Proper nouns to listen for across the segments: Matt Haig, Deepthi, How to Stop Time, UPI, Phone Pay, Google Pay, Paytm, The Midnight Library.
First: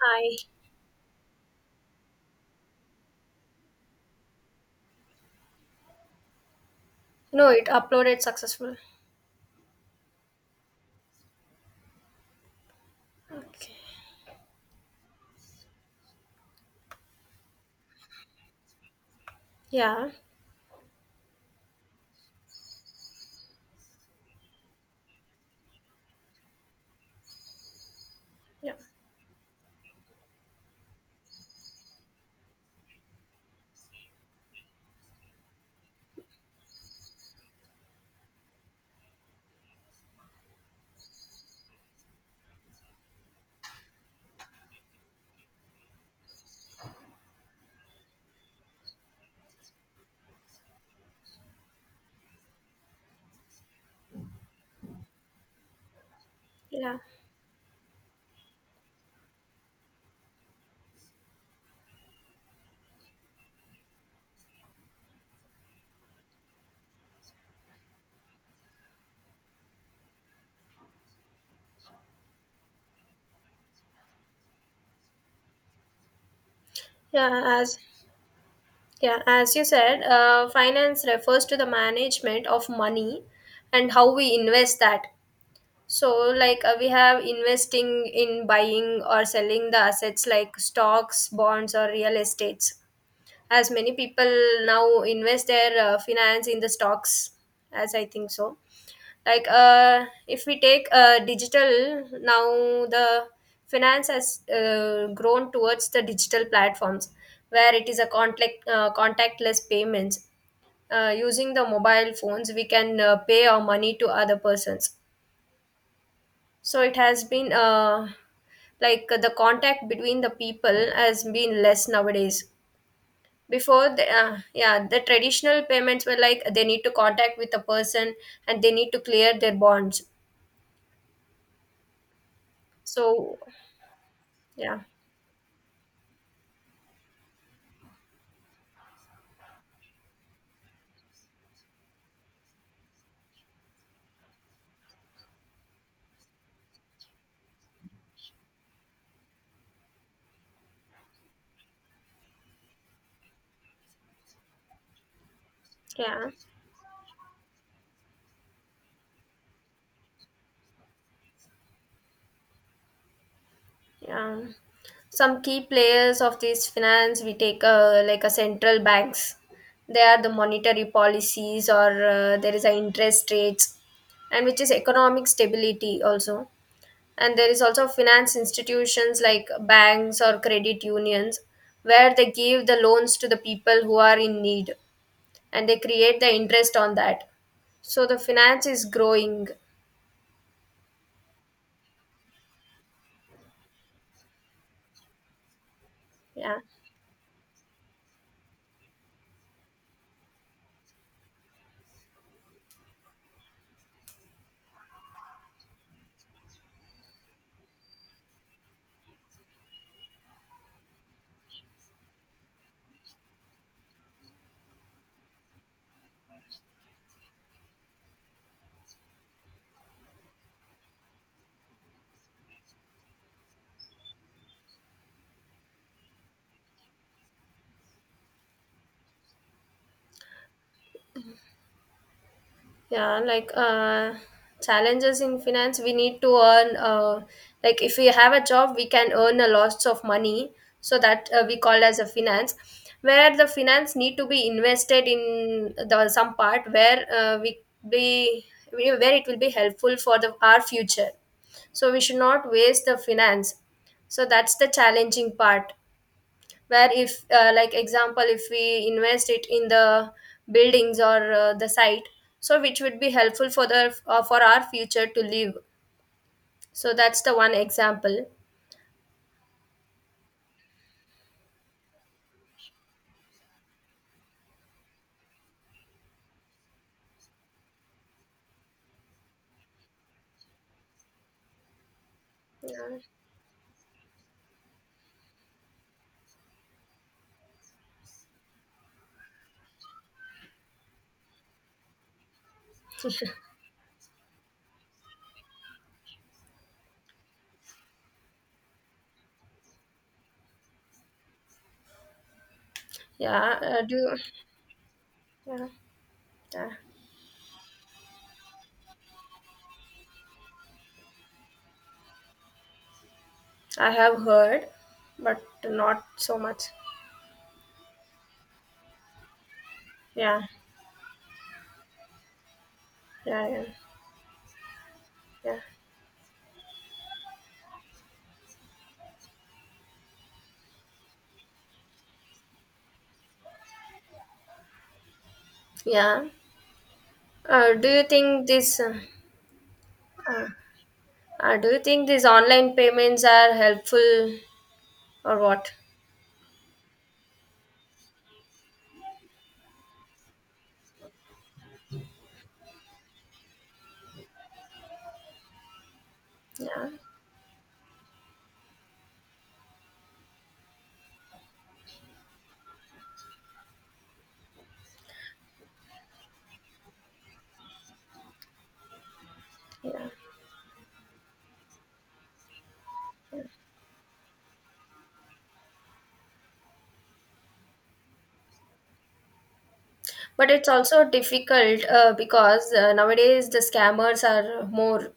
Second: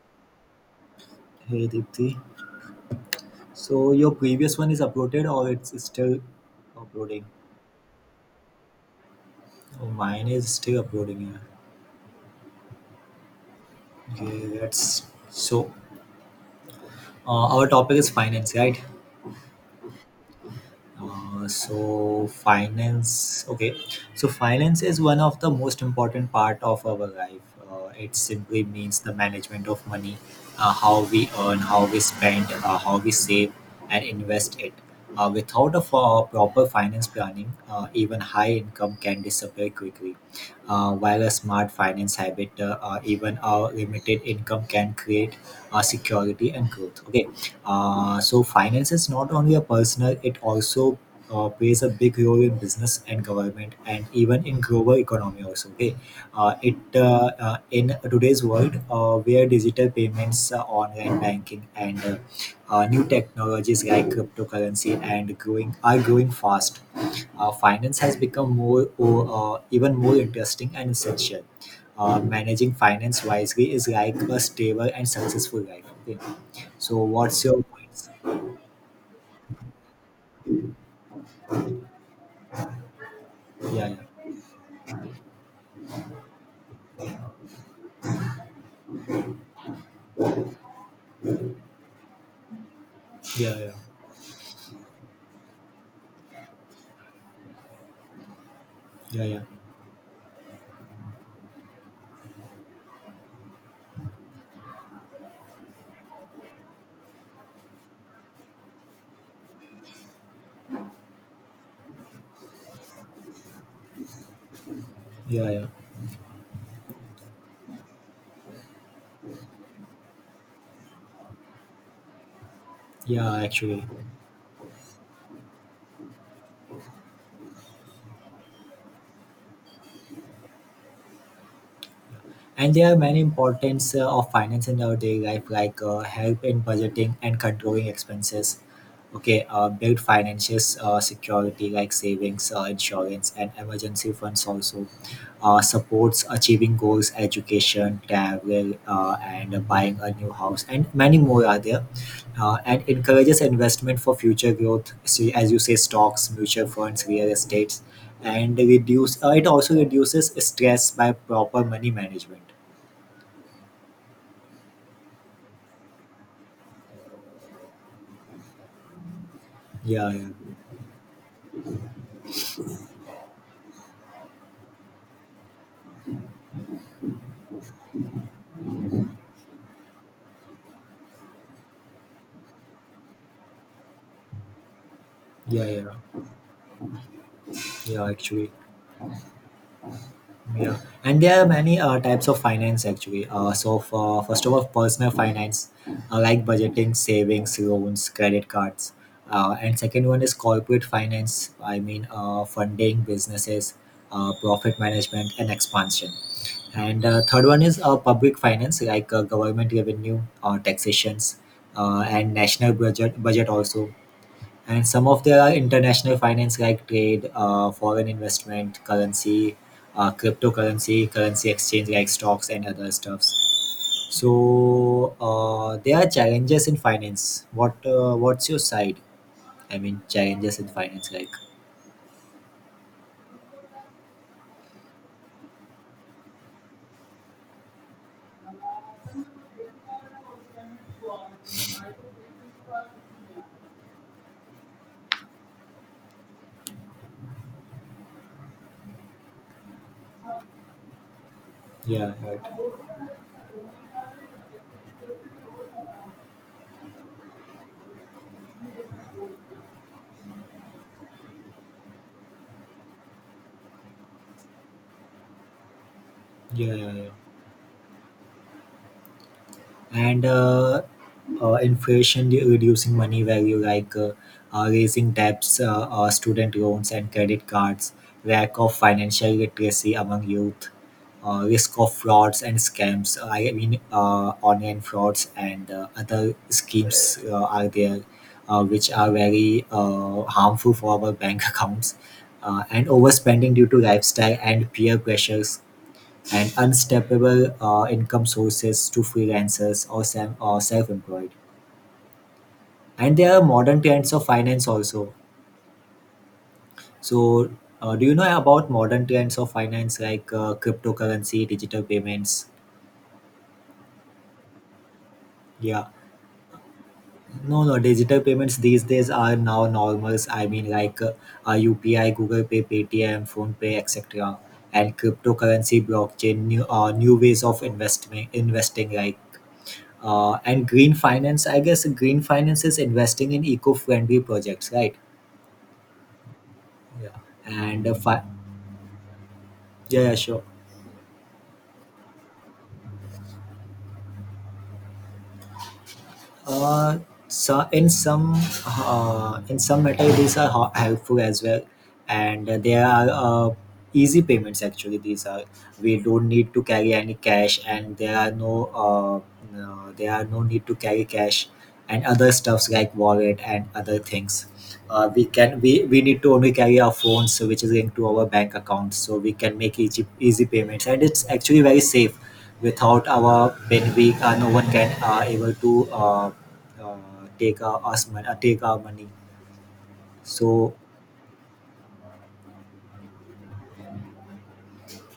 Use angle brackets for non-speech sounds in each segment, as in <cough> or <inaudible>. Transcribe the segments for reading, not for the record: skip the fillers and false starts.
Hi. Hey Deepthi, so your previous one is uploaded or it's still uploading? No, it uploaded successful. Oh, mine is still uploading. Yeah. Okay. Okay, that's so. Our topic is finance, right? Yeah. Uh, so finance okay so finance is one of the most important part of our life, it simply Yeah. means the management of money, how we earn, how we spend, how we save and invest it. Without a proper finance planning, even high income can disappear quickly, while a smart finance habit, even our limited income can create security and growth. Okay. So finance is not only a personal; it also plays a big role in business and government, and even in global economy also. Okay. It Yeah. In today's world where digital payments, online banking, and new technologies like cryptocurrency and growing are growing fast. Finance has become more, oh, even more interesting and essential. Managing finance wisely is like a stable and successful life. Okay? So Yeah. what's your As points? yeah, as you said, finance refers to the management of money and Yeah, how we invest that. So, like we have investing in buying or selling the assets like stocks, bonds, or real estates. yeah, yeah, As yeah, many people now invest their finance in the stocks, as I think so, yeah, yeah, like if we take digital now the finance has grown towards the digital platforms where it is a contactless payments using the mobile phones we can pay our money to other persons, yeah, yeah. so it has been like the contact between the people has been less nowadays. Yeah, actually, Before the traditional payments were like they need to contact with a person and they need to clear their bonds, and there are many so. importance of finance Yeah, in our daily life, like help in budgeting and controlling expenses. Okay, build financial security like savings, insurance, and emergency funds also, supports achieving goals, education, travel, and buying a new house, and many more are there. And encourages investment for future growth, so as you say, yeah, stocks, mutual funds, real estates, and reduce. It also reduces stress by proper money management. yeah. Some key players of this finance we take, like a central banks. They Yeah, are the yeah, monetary policies, or there is a interest rates, and which is economic stability also. And there is also finance institutions like banks or credit unions, where they give the loans to the people who are in need, yeah, and they create yeah, the interest on that. So yeah. the Actually. finance is growing. Yeah, and there are many types of finance actually. So for first of all, personal finance, like Yeah. budgeting, savings, loans, credit cards, and second one is corporate finance. I mean, funding businesses, profit management, and expansion. And third one is public finance, like government revenue, taxations, and national budget also. And some of there are international finance like trade, foreign investment, currency, cryptocurrency, currency exchange like stocks and other stuffs. So there are challenges in finance. What's your side? I mean, challenges in finance like Yeah, like challenges in finance, we need to earn. Like if we have a job, we can earn a lots of money. So that we call as a finance, where the finance need to be invested in the some part where we be where it will be helpful for the our future. So we yeah, should right. not waste the finance. So that's the challenging part where if like example if we invest it in the buildings or the site, so which would be helpful for the for our future to live, Yeah, so yeah, yeah. that's the one example. and Inflation reducing money value, like raising debts, student loans and credit cards, lack of financial literacy among youth, risk of frauds and Yeah, scams. I mean, online frauds and other schemes are there, which are very harmful for our bank <laughs> accounts. And overspending due to lifestyle and peer pressures, and unsteppable income sources to freelancers, or or self-employed. And there are yeah, modern trends of finance also. yeah, yeah. So, do you know about modern trends of finance like cryptocurrency, digital payments? I have heard, but Yeah, not so much. no, no, digital payments these days are now normals. Yeah, I mean, like UPI, Google Pay, Paytm, yeah, Phone yeah, Pay, etc. And yeah, cryptocurrency, blockchain, new ways of investment, investing like. And green finance, I guess green finance is investing in eco-friendly projects, right? yeah. Yeah. Uh, And do uh, you fi- think this uh, yeah, yeah, sure. uh, do you think these online payments are helpful or what? Uh, so in some matter these are helpful as well, and they are easy payments actually. These are we don't need to Yeah, carry any cash, and there are no there are no need to carry cash and other stuffs like wallet and other things. We can we need to only carry our phones so which is linked to our bank accounts so we can make yeah. easy payments, and it's actually very safe. Without our Benfica, no one can able to uh, take take our money. But it's So also difficult because nowadays the scammers are more,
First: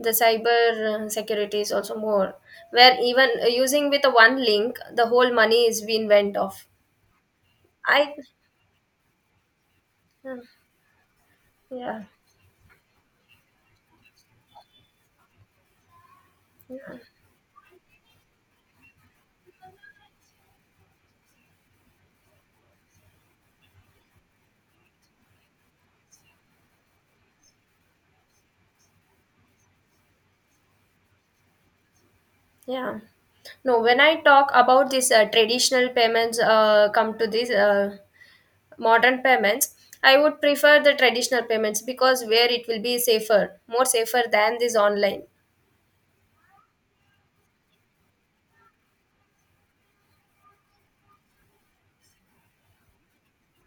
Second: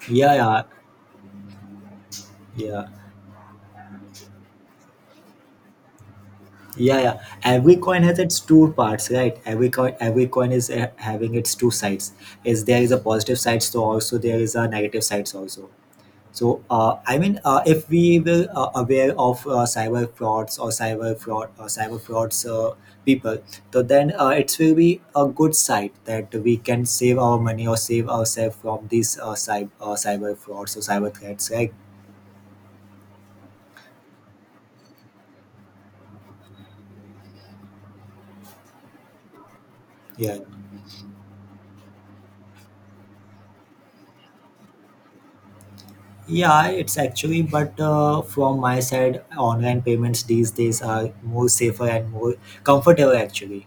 the yeah, yeah, cyber security is also more, yeah, where even using with a one link the whole money is being went off. yeah, yeah. Every coin I has its two parts, right? Every coin, every uh, coin is having its two yeah, sides. Is There is a positive side, so also there is a negative sides also. So, I mean, if we will aware of cyber frauds, or cyber frauds people, so then it will be a good side that we can save our money or save ourselves from these cyber frauds or cyber threats, right? yeah. No, when I talk about this traditional payments come to this modern payments, I Yeah, would prefer the traditional payments because where it will be safer, more safer than this online. yeah, it's actually. But from my side, online payments these days are more safer and more comfortable actually.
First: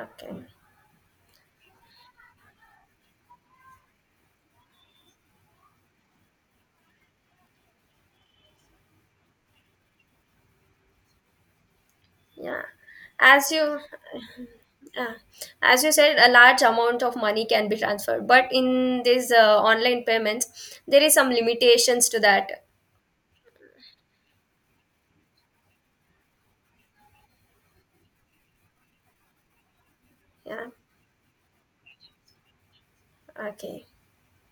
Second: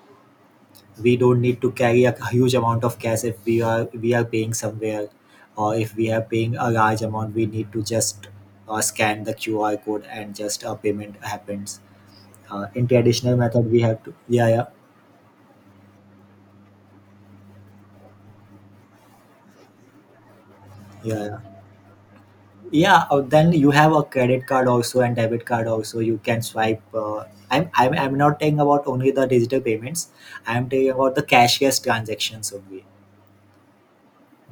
Okay. We don't need to carry a huge amount of cash. If we are paying somewhere, or if we are paying a large amount, we need to just scan the QR code and just a payment happens. Yeah, In traditional as method you we have to, yeah, yeah, uh, as you said, a large amount of money can be transferred, but in these online payments, there is yeah, some yeah. limitations to that. Yeah, then you have a credit card also and debit card also you can swipe. I'm not talking about only the digital payments. I'm Yeah. talking about the cashless transactions only. Okay.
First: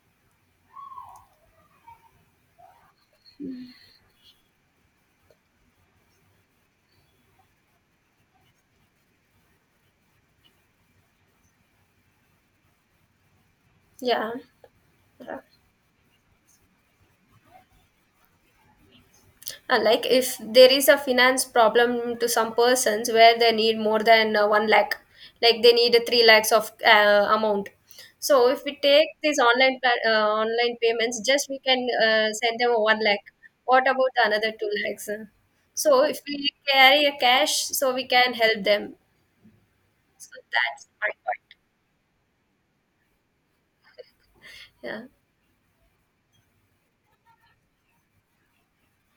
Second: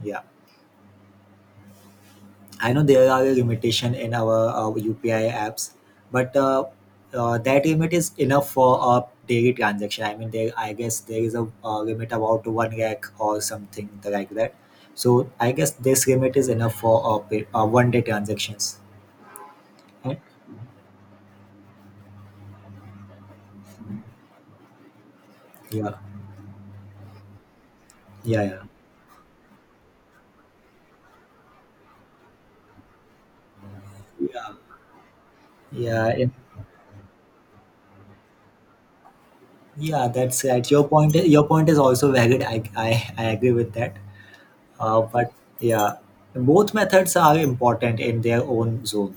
Yeah. I know there are a limitation in our UPI apps, but that limit is enough for a daily transaction. I mean, there I guess there is a limit about 1 lakh or something like Yeah. that. So Yeah. I guess this limit is enough for one day transactions. Like Yeah, if there is a finance problem to some persons where they need more than 1 lakh, like they need yeah, a 3 lakhs of amount. So yeah, if we take these online payments, just we can send them a 1 lakh. What about another yeah, 2 lakhs, so yeah. if we carry a cash, so we can help them, Yeah, so that's right. Your that's my point. Your point. point is also valid. I agree with that. Yeah, But yeah, both methods are important in their own zone.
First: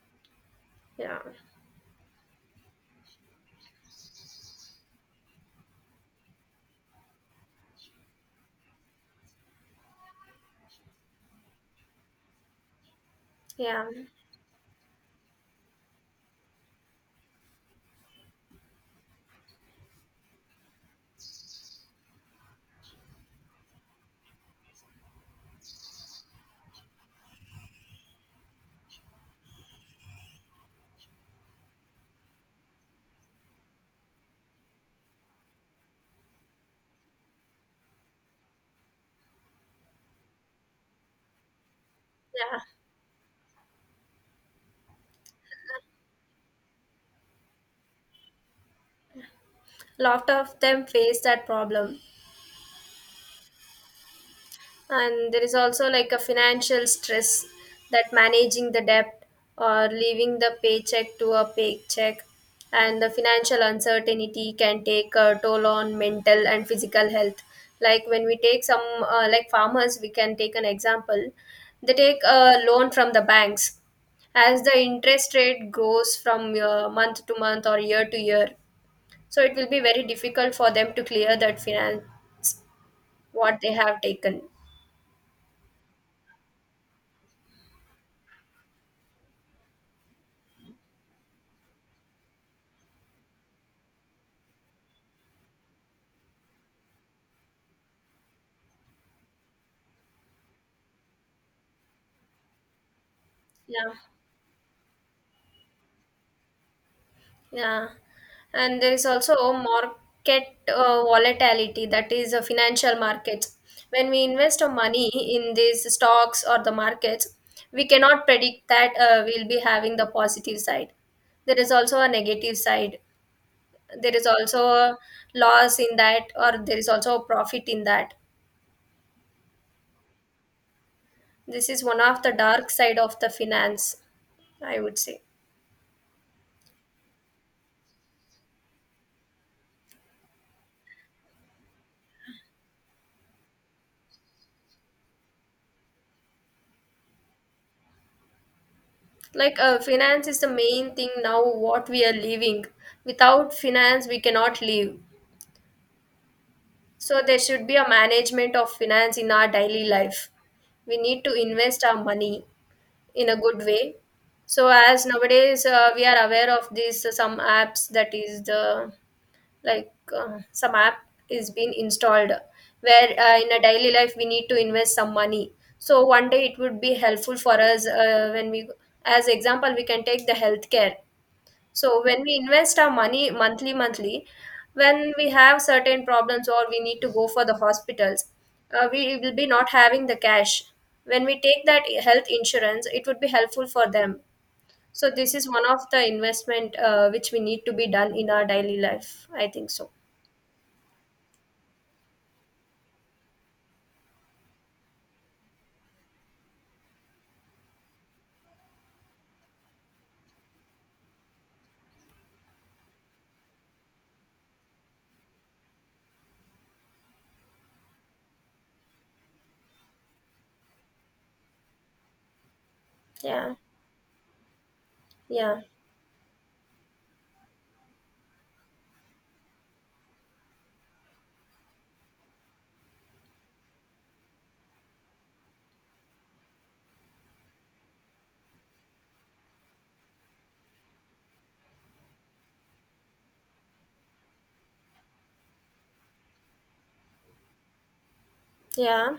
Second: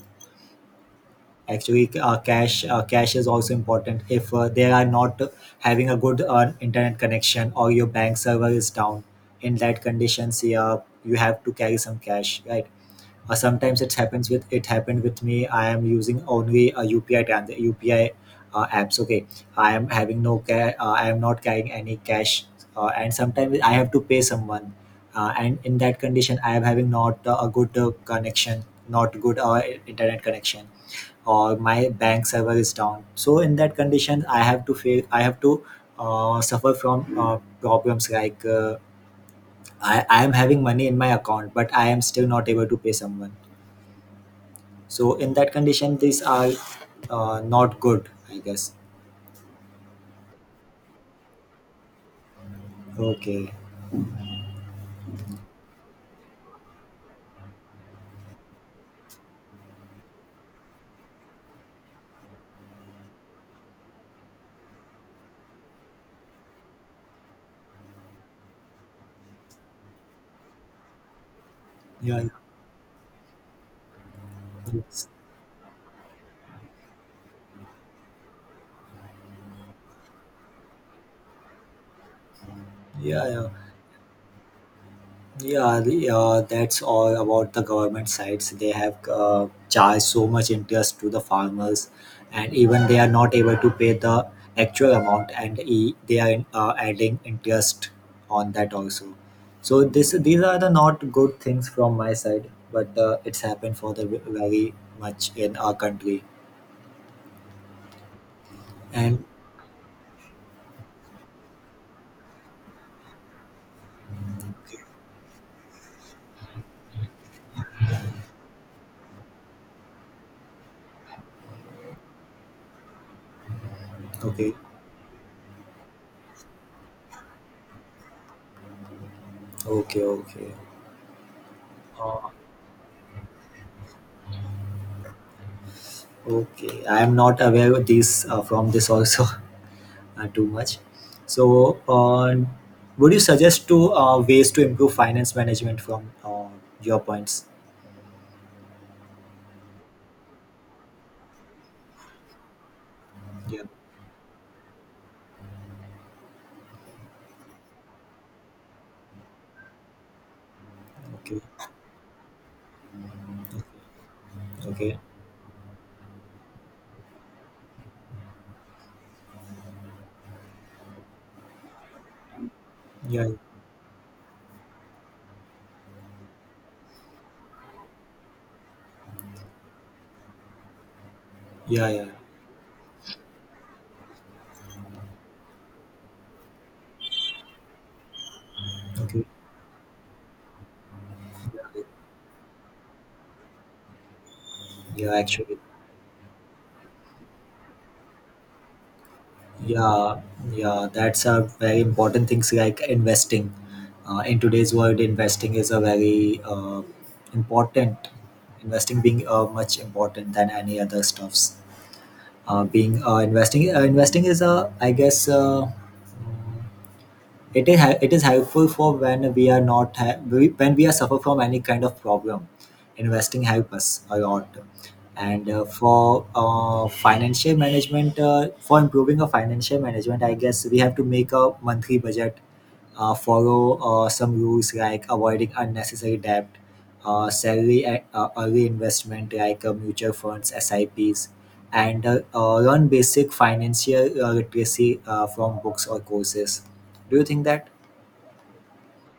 yeah, Actually cash is also important if they are not having a good internet connection, or your bank server is down. In that conditions, yeah, you have to carry some cash, right. Sometimes yeah, it happens with, it happened with me. I am using only a UPI apps. Okay. I am having no ca- I am not carrying any cash, and sometimes I have to pay someone, and in that condition I am having not a good connection, not good internet connection, or my bank server is down. So in that condition, I have to suffer from problems, like I am having money in my account but I am still not yeah. able to pay someone. So in that condition, these are not good, I guess. Lot of them face that problem. Okay. And there is also like a financial stress, that managing the debt or leaving the paycheck to a paycheck, and the financial uncertainty can take a toll on mental and physical health. Like when we take some, like farmers we can take an example, they take Yeah. a loan from the banks, as the it's- interest rate grows from month to month or year to year, so it will be very difficult for them to clear that finance Yeah. Yeah. what they have taken. Yeah. That's all about the government sides. They have charged so much interest to the farmers, and even they are not able to pay the actual amount, and they are adding interest on that also. So this these are the not good things from my side, but it's happened Yeah. for the very much in our country. Yeah, and there is And also market volatility, that is financial markets. When we invest our money in these stocks or the markets, we cannot predict that we'll be having the positive side. There is also a negative side. There is okay. also a loss in that, or there is also a profit in that. Okay, okay. This is one of Uh, the dark side of the finance, I would say. Okay, I am not aware of this from this also <laughs> too much. So, would you suggest two ways to improve finance management from your points? Like finance is the main thing now what we are living. Without Yeah. finance we cannot live, so there should be a management of finance in our daily life. We need to Okay. invest our money in a good way. So Okay. as nowadays we are aware of this, some apps, that is the, like some app is being installed, where Yeah. In a daily life we need to invest some money, so one day it would be helpful for us when we, as example we can take the healthcare. Yeah. So Yeah. when we invest our money monthly, monthly, when we have certain problems or we need to go for the hospitals, we Okay. will be not having the cash. When we take that health insurance, it would be helpful for them. So Yeah. this is Actually. one of the investment which we need to be done in our daily life, I think so. Yeah. Yeah. That's a very important things, like investing. In today's world, investing is a very important. Investing being much important than any other stuffs, being investing investing is a, I guess, it is helpful for when we are not when we are suffer from any kind of problem, investing Yeah, help us a lot. And yeah. for financial management, for improving our financial management, I guess we have to make a monthly budget, follow some rules like avoiding unnecessary debt, salary and early investment like mutual funds sips, and learn basic financial literacy from books or courses. Do you think that? Yeah.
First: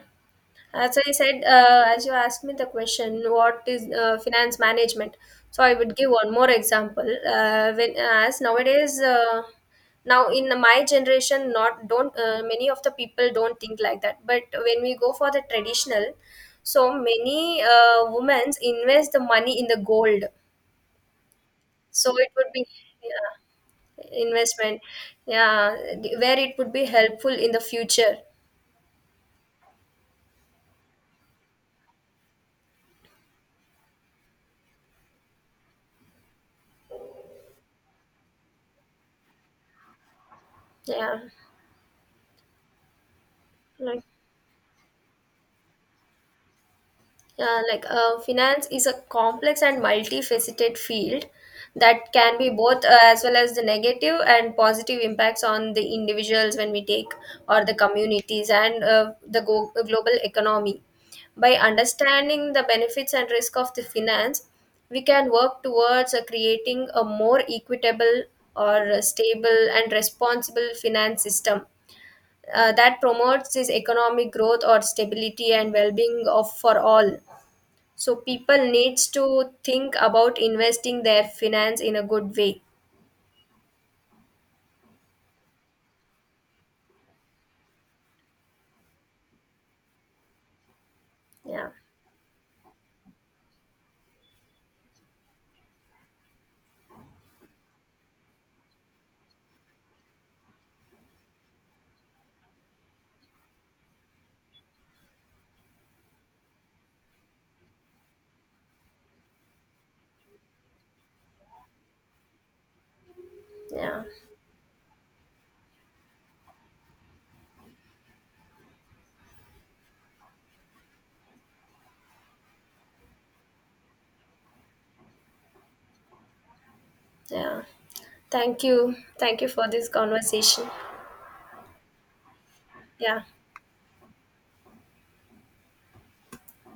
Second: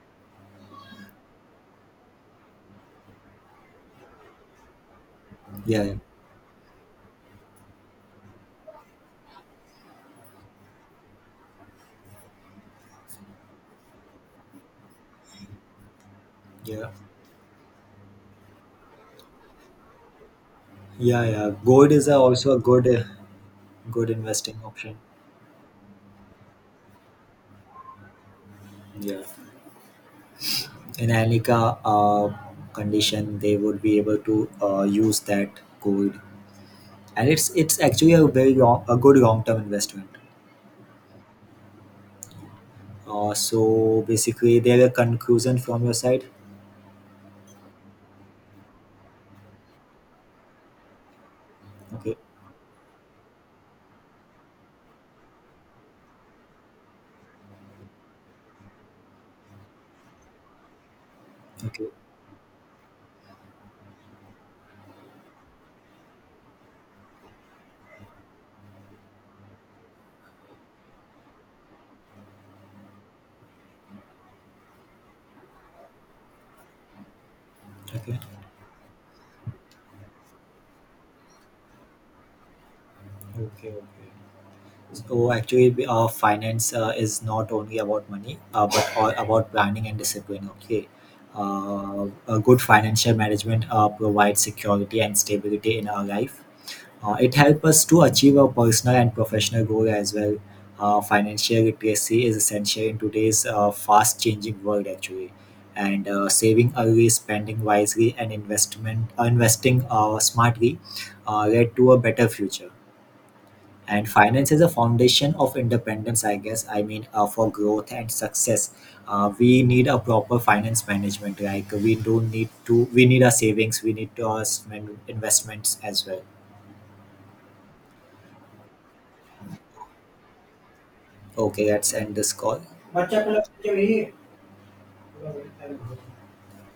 As I said, as you asked me the question, what is finance management? So I Yeah, yeah, would give one more example. When as nowadays, now in my generation, not don't many of the people don't think like that. But when we go for the traditional, yeah, so many women invest the money in the gold. yeah, yeah. Gold is So it would also a be, good yeah, investing investment, option. yeah, where it would be helpful in the future. Yeah. In any condition, they would be able to use that gold, and it's actually a very long, a good long term investment. Yeah. Like, So basically, there a conclusion from your side. yeah, like finance is a complex and multifaceted field that Okay, can be both as well as the negative and positive impacts on the individuals when we take, or the communities, and global economy. By okay, understanding the benefits and risk of the finance, we can work towards creating a more equitable or stable and responsible finance system that promotes this economic growth or stability and well-being of for all. So okay, people needs to think about investing their finance in a good way. okay, okay. So actually, finance is not only about money, but all about planning and discipline. Okay, Yeah, a good financial management provides security and stability in our life. It helps us to achieve our personal and professional goal as well. Financial literacy is essential in today's fast-changing world, actually. And saving early, spending wisely, and investment investing smartly led to a better future. yeah, And finance is a foundation of independence, I guess. I mean, for growth and success, we need a proper finance management. Like we don't need to. We need our savings. We need to our investments as well. yeah. Thank you. Thank you for this conversation. Okay, let's end this call. Yeah.